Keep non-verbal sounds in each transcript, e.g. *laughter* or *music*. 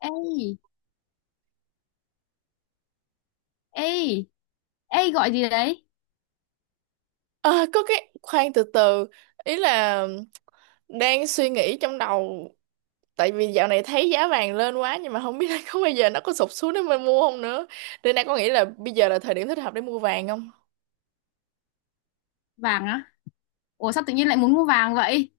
Ê, ê, ê gọi gì đấy? Ờ, có cái khoan từ từ, ý là đang suy nghĩ trong đầu. Tại vì dạo này thấy giá vàng lên quá nhưng mà không biết *laughs* là có bây giờ nó có sụp xuống để mình mua không nữa, nên đang có nghĩ là bây giờ là thời điểm thích hợp để mua vàng không. Vàng á? Ủa sao tự nhiên lại muốn mua vàng vậy?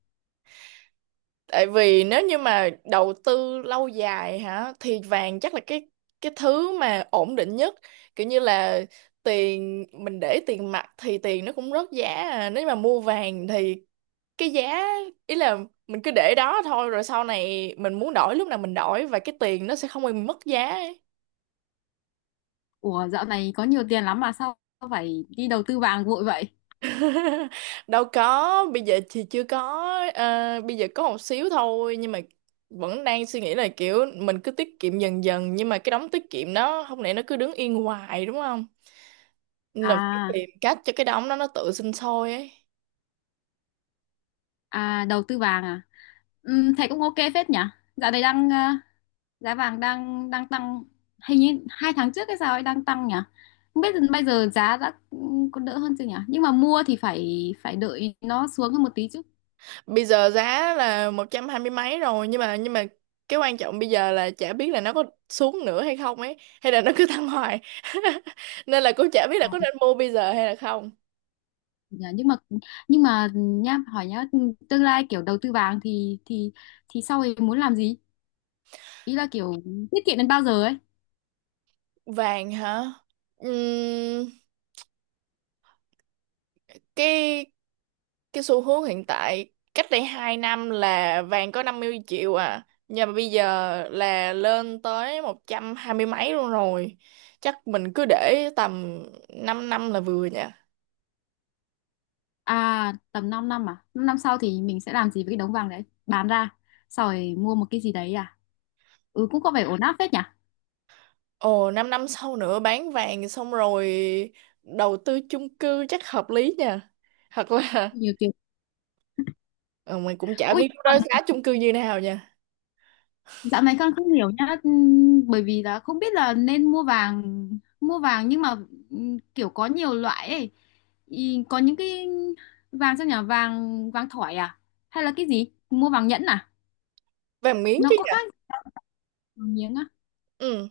Tại vì nếu như mà đầu tư lâu dài hả thì vàng chắc là cái thứ mà ổn định nhất, kiểu như là tiền mình để tiền mặt thì tiền nó cũng rớt giá à. Nếu mà mua vàng thì cái giá, ý là mình cứ để đó thôi, rồi sau này mình muốn đổi lúc nào mình đổi và cái tiền nó sẽ không bị mất giá ấy. Ủa dạo này có nhiều tiền lắm mà sao phải đi đầu tư vàng vội vậy? *laughs* Đâu có, bây giờ thì chưa có. ờ, Bây giờ có một xíu thôi nhưng mà vẫn đang suy nghĩ là kiểu mình cứ tiết kiệm dần dần, nhưng mà cái đống tiết kiệm đó không lẽ nó cứ đứng yên hoài đúng không, nên là phải À, tìm cách cho cái đống đó nó tự sinh sôi ấy. à đầu tư vàng à? Thế cũng ok phết nhỉ? Dạo này đang giá vàng đang đang tăng, hình như hai tháng trước hay sao ấy đang tăng nhỉ? Không biết bây giờ giá đã có đỡ hơn chưa nhỉ? Nhưng mà mua thì phải phải đợi nó xuống hơn một tí chứ. Bây giờ giá là một trăm hai mươi mấy rồi, nhưng mà cái quan trọng bây giờ là chả biết là nó có xuống nữa hay không ấy, hay là nó cứ tăng hoài. *laughs* Nên là cũng chả biết là có nên mua bây giờ hay là không. Dạ, nhưng mà nha hỏi nhá, tương lai kiểu đầu tư vàng thì sau ấy muốn làm gì, ý là kiểu tiết kiệm đến bao giờ ấy. Vàng hả? Ừm, cái xu hướng hiện tại cách đây 2 năm là vàng có 50 triệu à, nhưng mà bây giờ là lên tới 120 mấy luôn rồi. Chắc mình cứ để tầm 5 năm là vừa nhỉ. À tầm 5 năm à? 5 năm sau thì mình sẽ làm gì với cái đống vàng đấy, bán ra sau rồi mua một cái gì đấy à? Ừ, cũng có vẻ ổn áp phết nhỉ. Ồ, 5 năm sau nữa bán vàng xong rồi đầu tư chung cư chắc hợp lý nha. Thật là Nhiều tiền. ờ, mình cũng chả Ui, biết lúc đó giá chung cư như nào nha. dạo này con không hiểu nhá, bởi vì là không biết là nên mua vàng nhưng mà kiểu có nhiều loại ấy. Ý, có những cái vàng sao nhỉ, vàng vàng thỏi à? Hay là cái gì? Mua vàng nhẫn à? Vàng miếng Nó chứ có nhỉ? khác vàng miếng á? Ừ,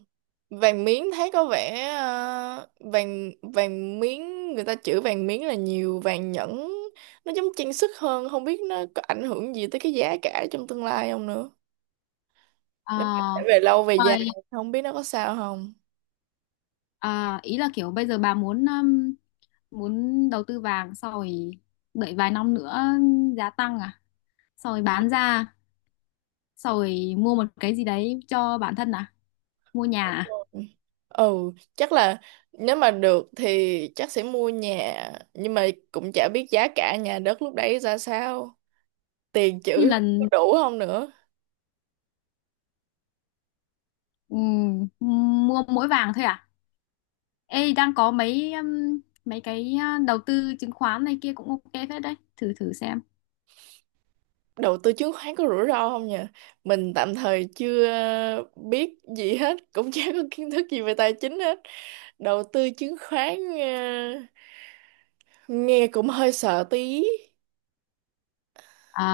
vàng miếng thấy có vẻ vàng vàng miếng người ta chữ vàng miếng là nhiều, vàng nhẫn nó giống trang sức hơn, không biết nó có ảnh hưởng gì tới cái giá cả trong tương lai không nữa. Nếu mà để À, về lâu về dài rồi, không biết nó có sao không. à, ý là kiểu bây giờ bà muốn muốn đầu tư vàng sau rồi đợi vài năm nữa giá tăng à? Sau rồi bán ra, sau rồi mua một cái gì đấy cho bản thân à? Mua nhà à? Ừ chắc là nếu mà được thì chắc sẽ mua nhà, nhưng mà cũng chả biết giá cả nhà đất lúc đấy ra sao, tiền Như chữ là, có đủ không nữa. ừ, mua mỗi vàng thôi à? Ê, đang có mấy mấy cái đầu tư chứng khoán này kia cũng ok phết đấy, thử thử xem. Đầu tư chứng khoán có rủi ro không nhỉ? Mình tạm thời chưa biết gì hết, cũng *laughs* chả có kiến thức gì về tài chính hết. Đầu tư chứng khoán nghe cũng hơi sợ tí. À,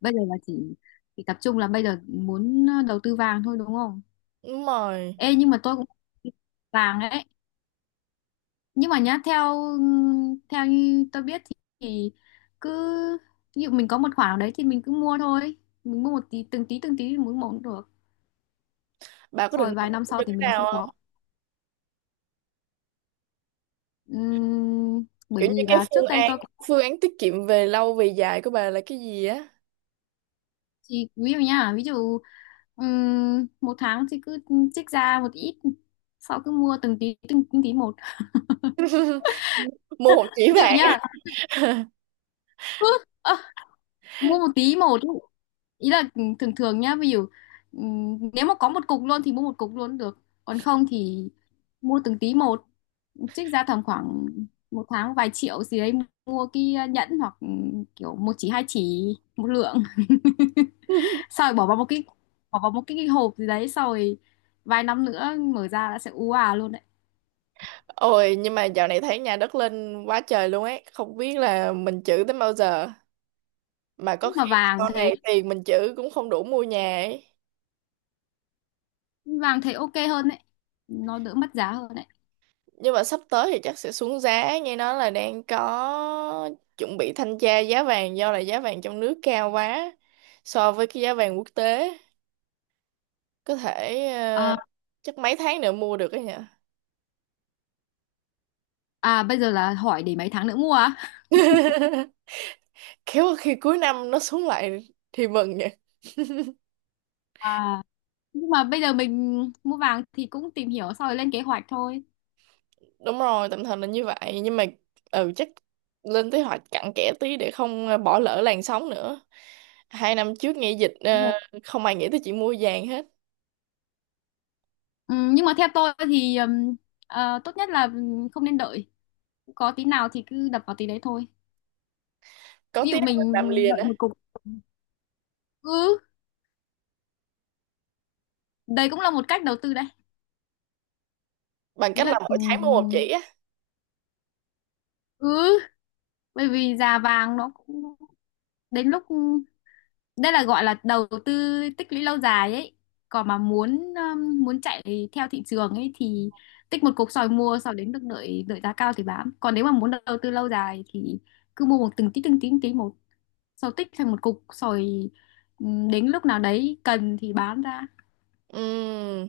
bây giờ là chỉ tập trung là bây giờ muốn đầu tư vàng thôi đúng không? Đúng rồi. Ê, nhưng mà tôi cũng vàng ấy. Nhưng mà nhá, theo ừ, theo như tôi biết thì, cứ ví dụ mình có một khoản nào đấy thì mình cứ mua thôi. Mình mua một tí từng tí thì mỗi một cũng được. Bà có Rồi định đầu vài năm tư sau cho thì cái mình không nào có. không, Bởi kiểu như vì cái là trước đây tôi phương án tiết kiệm về lâu về dài của bà là cái gì á? thì ví dụ nha, ví dụ một tháng thì cứ trích ra một ít, sau cứ mua từng tí từng, từng tí một. Mua một *laughs* chỉ Ví dụ vàng. nha, cứ ơ, mua một tí một ý. Ý là thường thường nhá, ví dụ nếu mà có một cục luôn thì mua một cục luôn được, còn không thì mua từng tí một, trích ra tầm khoảng một tháng vài triệu gì đấy, mua cái nhẫn hoặc kiểu một chỉ hai chỉ một lượng, *laughs* xong rồi bỏ vào một cái, cái hộp gì đấy, xong rồi vài năm nữa mở ra đã sẽ ú à luôn đấy. Ôi nhưng mà dạo này thấy nhà đất lên quá trời luôn ấy, không biết là mình trữ tới bao giờ, mà có Nhưng mà khi sau này tiền mình trữ cũng không đủ mua nhà ấy. vàng thấy ok hơn đấy, nó đỡ mất giá hơn đấy. Nhưng mà sắp tới thì chắc sẽ xuống giá, nghe nói là đang có chuẩn bị thanh tra giá vàng do là giá vàng trong nước cao quá so với cái giá vàng quốc tế. Có thể À, chắc mấy tháng nữa mua được ấy nhỉ. à bây giờ là hỏi để mấy tháng nữa mua à? *laughs* Khéo khi cuối năm nó xuống lại thì mừng. À nhưng mà bây giờ mình mua vàng thì cũng tìm hiểu xong rồi lên kế hoạch thôi. Đúng rồi, tạm thời là như vậy nhưng mà ừ chắc lên kế hoạch cặn kẽ tí để không bỏ lỡ làn sóng nữa. 2 năm trước nghe dịch Đúng rồi. không ai nghĩ tới chuyện mua vàng hết. Ừ, nhưng mà theo tôi thì tốt nhất là không nên đợi, có tí nào thì cứ đập vào tí đấy thôi. Có Ví tí dụ nào mình làm mình liền đợi á, một cục, ừ, đấy cũng là một cách đầu tư đấy. bằng Ý cách là là mỗi tháng mua một chỉ á. ừ, bởi vì già vàng nó cũng đến lúc, đây là gọi là đầu tư tích lũy lâu dài ấy. Còn mà muốn muốn chạy theo thị trường ấy thì tích một cục sỏi mua sau đến được, đợi đợi giá cao thì bán, còn nếu mà muốn đầu tư lâu dài thì cứ mua một từng tí một, sau tích thành một cục sỏi, đến lúc nào đấy cần thì bán ra. Ừm,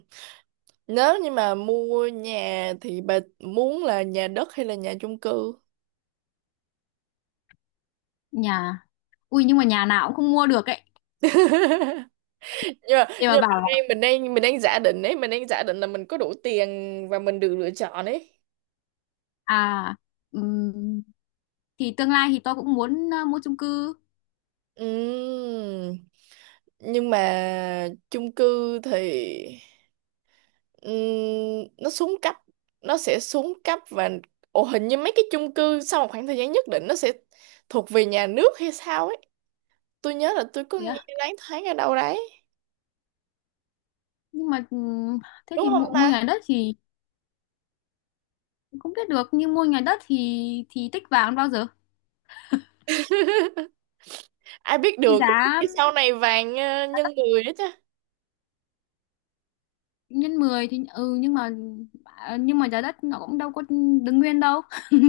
nếu như mà mua nhà thì bà muốn là nhà đất hay là nhà chung cư? Nhà, ui nhưng mà nhà nào cũng không mua được ấy. *laughs* nhưng mà, Để mà nhưng mà bảo là, mình đang giả định ấy, mình đang giả định là mình có đủ tiền và mình được lựa chọn ấy. à, ừm, thì tương lai thì tôi cũng muốn mua chung cư. Ừm. Nhưng mà chung cư thì ừm, nó xuống cấp, nó sẽ xuống cấp và ồ hình như mấy cái chung cư sau một khoảng thời gian nhất định nó sẽ thuộc về nhà nước hay sao ấy, tôi nhớ là tôi có nghe loáng thoáng ở đâu đấy. Nhưng mà thế Đúng thì không mua, mua ta? nhà đất thì không biết được, nhưng mua nhà đất thì tích vàng bao giờ. Ai biết Cái được, có giá khi sau này vàng nhân người đó chứ. nhân 10 thì ừ, nhưng mà à, nhưng mà giá đất nó cũng đâu có đứng nguyên đâu. *laughs*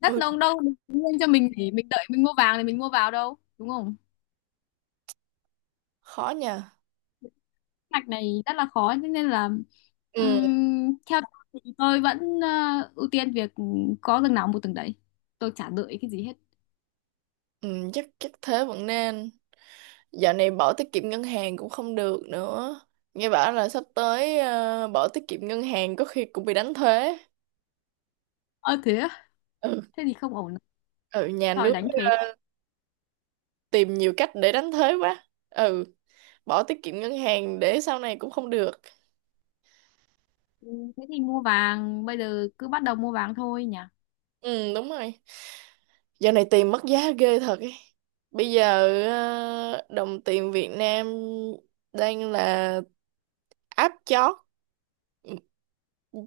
Đất Ừ nó cũng đâu đứng nguyên cho mình để mình đợi mình mua vàng thì mình mua vào đâu đúng không. khó nhờ. Mạch này rất là khó, thế nên là ừ, theo tôi thì tôi vẫn ưu tiên việc có từng nào mua từng đấy, tôi chả đợi cái gì hết. ừ chắc chắc thế vẫn nên. Dạo này bỏ tiết kiệm ngân hàng cũng không được nữa, nghe bảo là sắp tới bỏ tiết kiệm ngân hàng có khi cũng bị đánh thuế. Ơ thế á? Ừ. Thế thì không ổn. Ừ, nhà Rồi nước đánh thuế. tìm nhiều cách để đánh thuế quá. Ừ. Bỏ tiết kiệm ngân hàng để sau này cũng không được. Ừ, thế thì mua vàng, bây giờ cứ bắt đầu mua vàng thôi nhỉ. Ừ đúng rồi, giờ này tiền mất giá ghê thật ấy. Bây giờ đồng tiền Việt Nam đang là áp chót,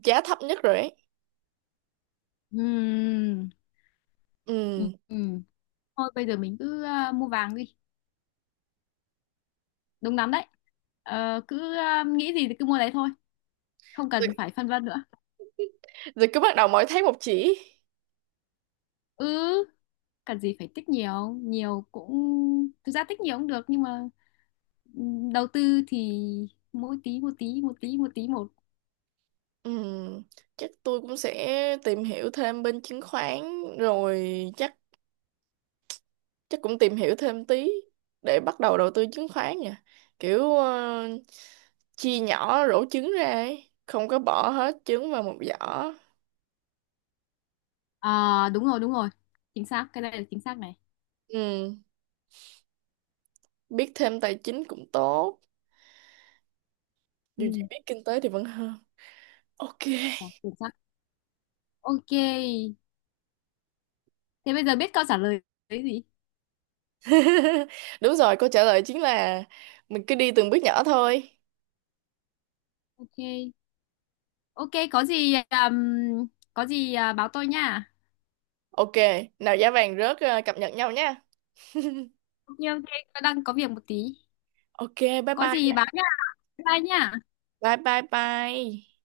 giá thấp nhất rồi ấy. Ừm, ừ Ừ. ừm. Thôi bây giờ mình cứ mua vàng đi, đúng lắm đấy. Cứ nghĩ gì thì cứ mua đấy thôi, không Rồi, cần phải phân vân nữa. rồi cứ bắt đầu mỗi tháng một chỉ. Ừ, cần gì phải tích nhiều, nhiều cũng, thực ra tích nhiều cũng được nhưng mà đầu tư thì mỗi tí một tí một tí một. Ừ chắc tôi cũng sẽ tìm hiểu thêm bên chứng khoán, rồi chắc chắc cũng tìm hiểu thêm tí để bắt đầu đầu tư chứng khoán nha, kiểu chia nhỏ rổ trứng ra ấy, không có bỏ hết trứng vào một giỏ. À, đúng rồi, đúng rồi, chính xác, cái này là chính xác này. Ừ. Biết thêm tài chính cũng tốt, dù gì Ừ, biết kinh tế thì vẫn hơn. OK. ờ, chính xác. Ok, thế bây giờ biết câu trả lời đấy gì. *laughs* Đúng rồi, câu trả lời chính là mình cứ đi từng bước nhỏ thôi. Ok, ok có gì à, báo tôi nha. OK, nào giá vàng rớt cập nhật nhau nha. Nhiêu đang có việc một tí. OK, bye Có gì bye báo nha. Bye nha. bye bye bye.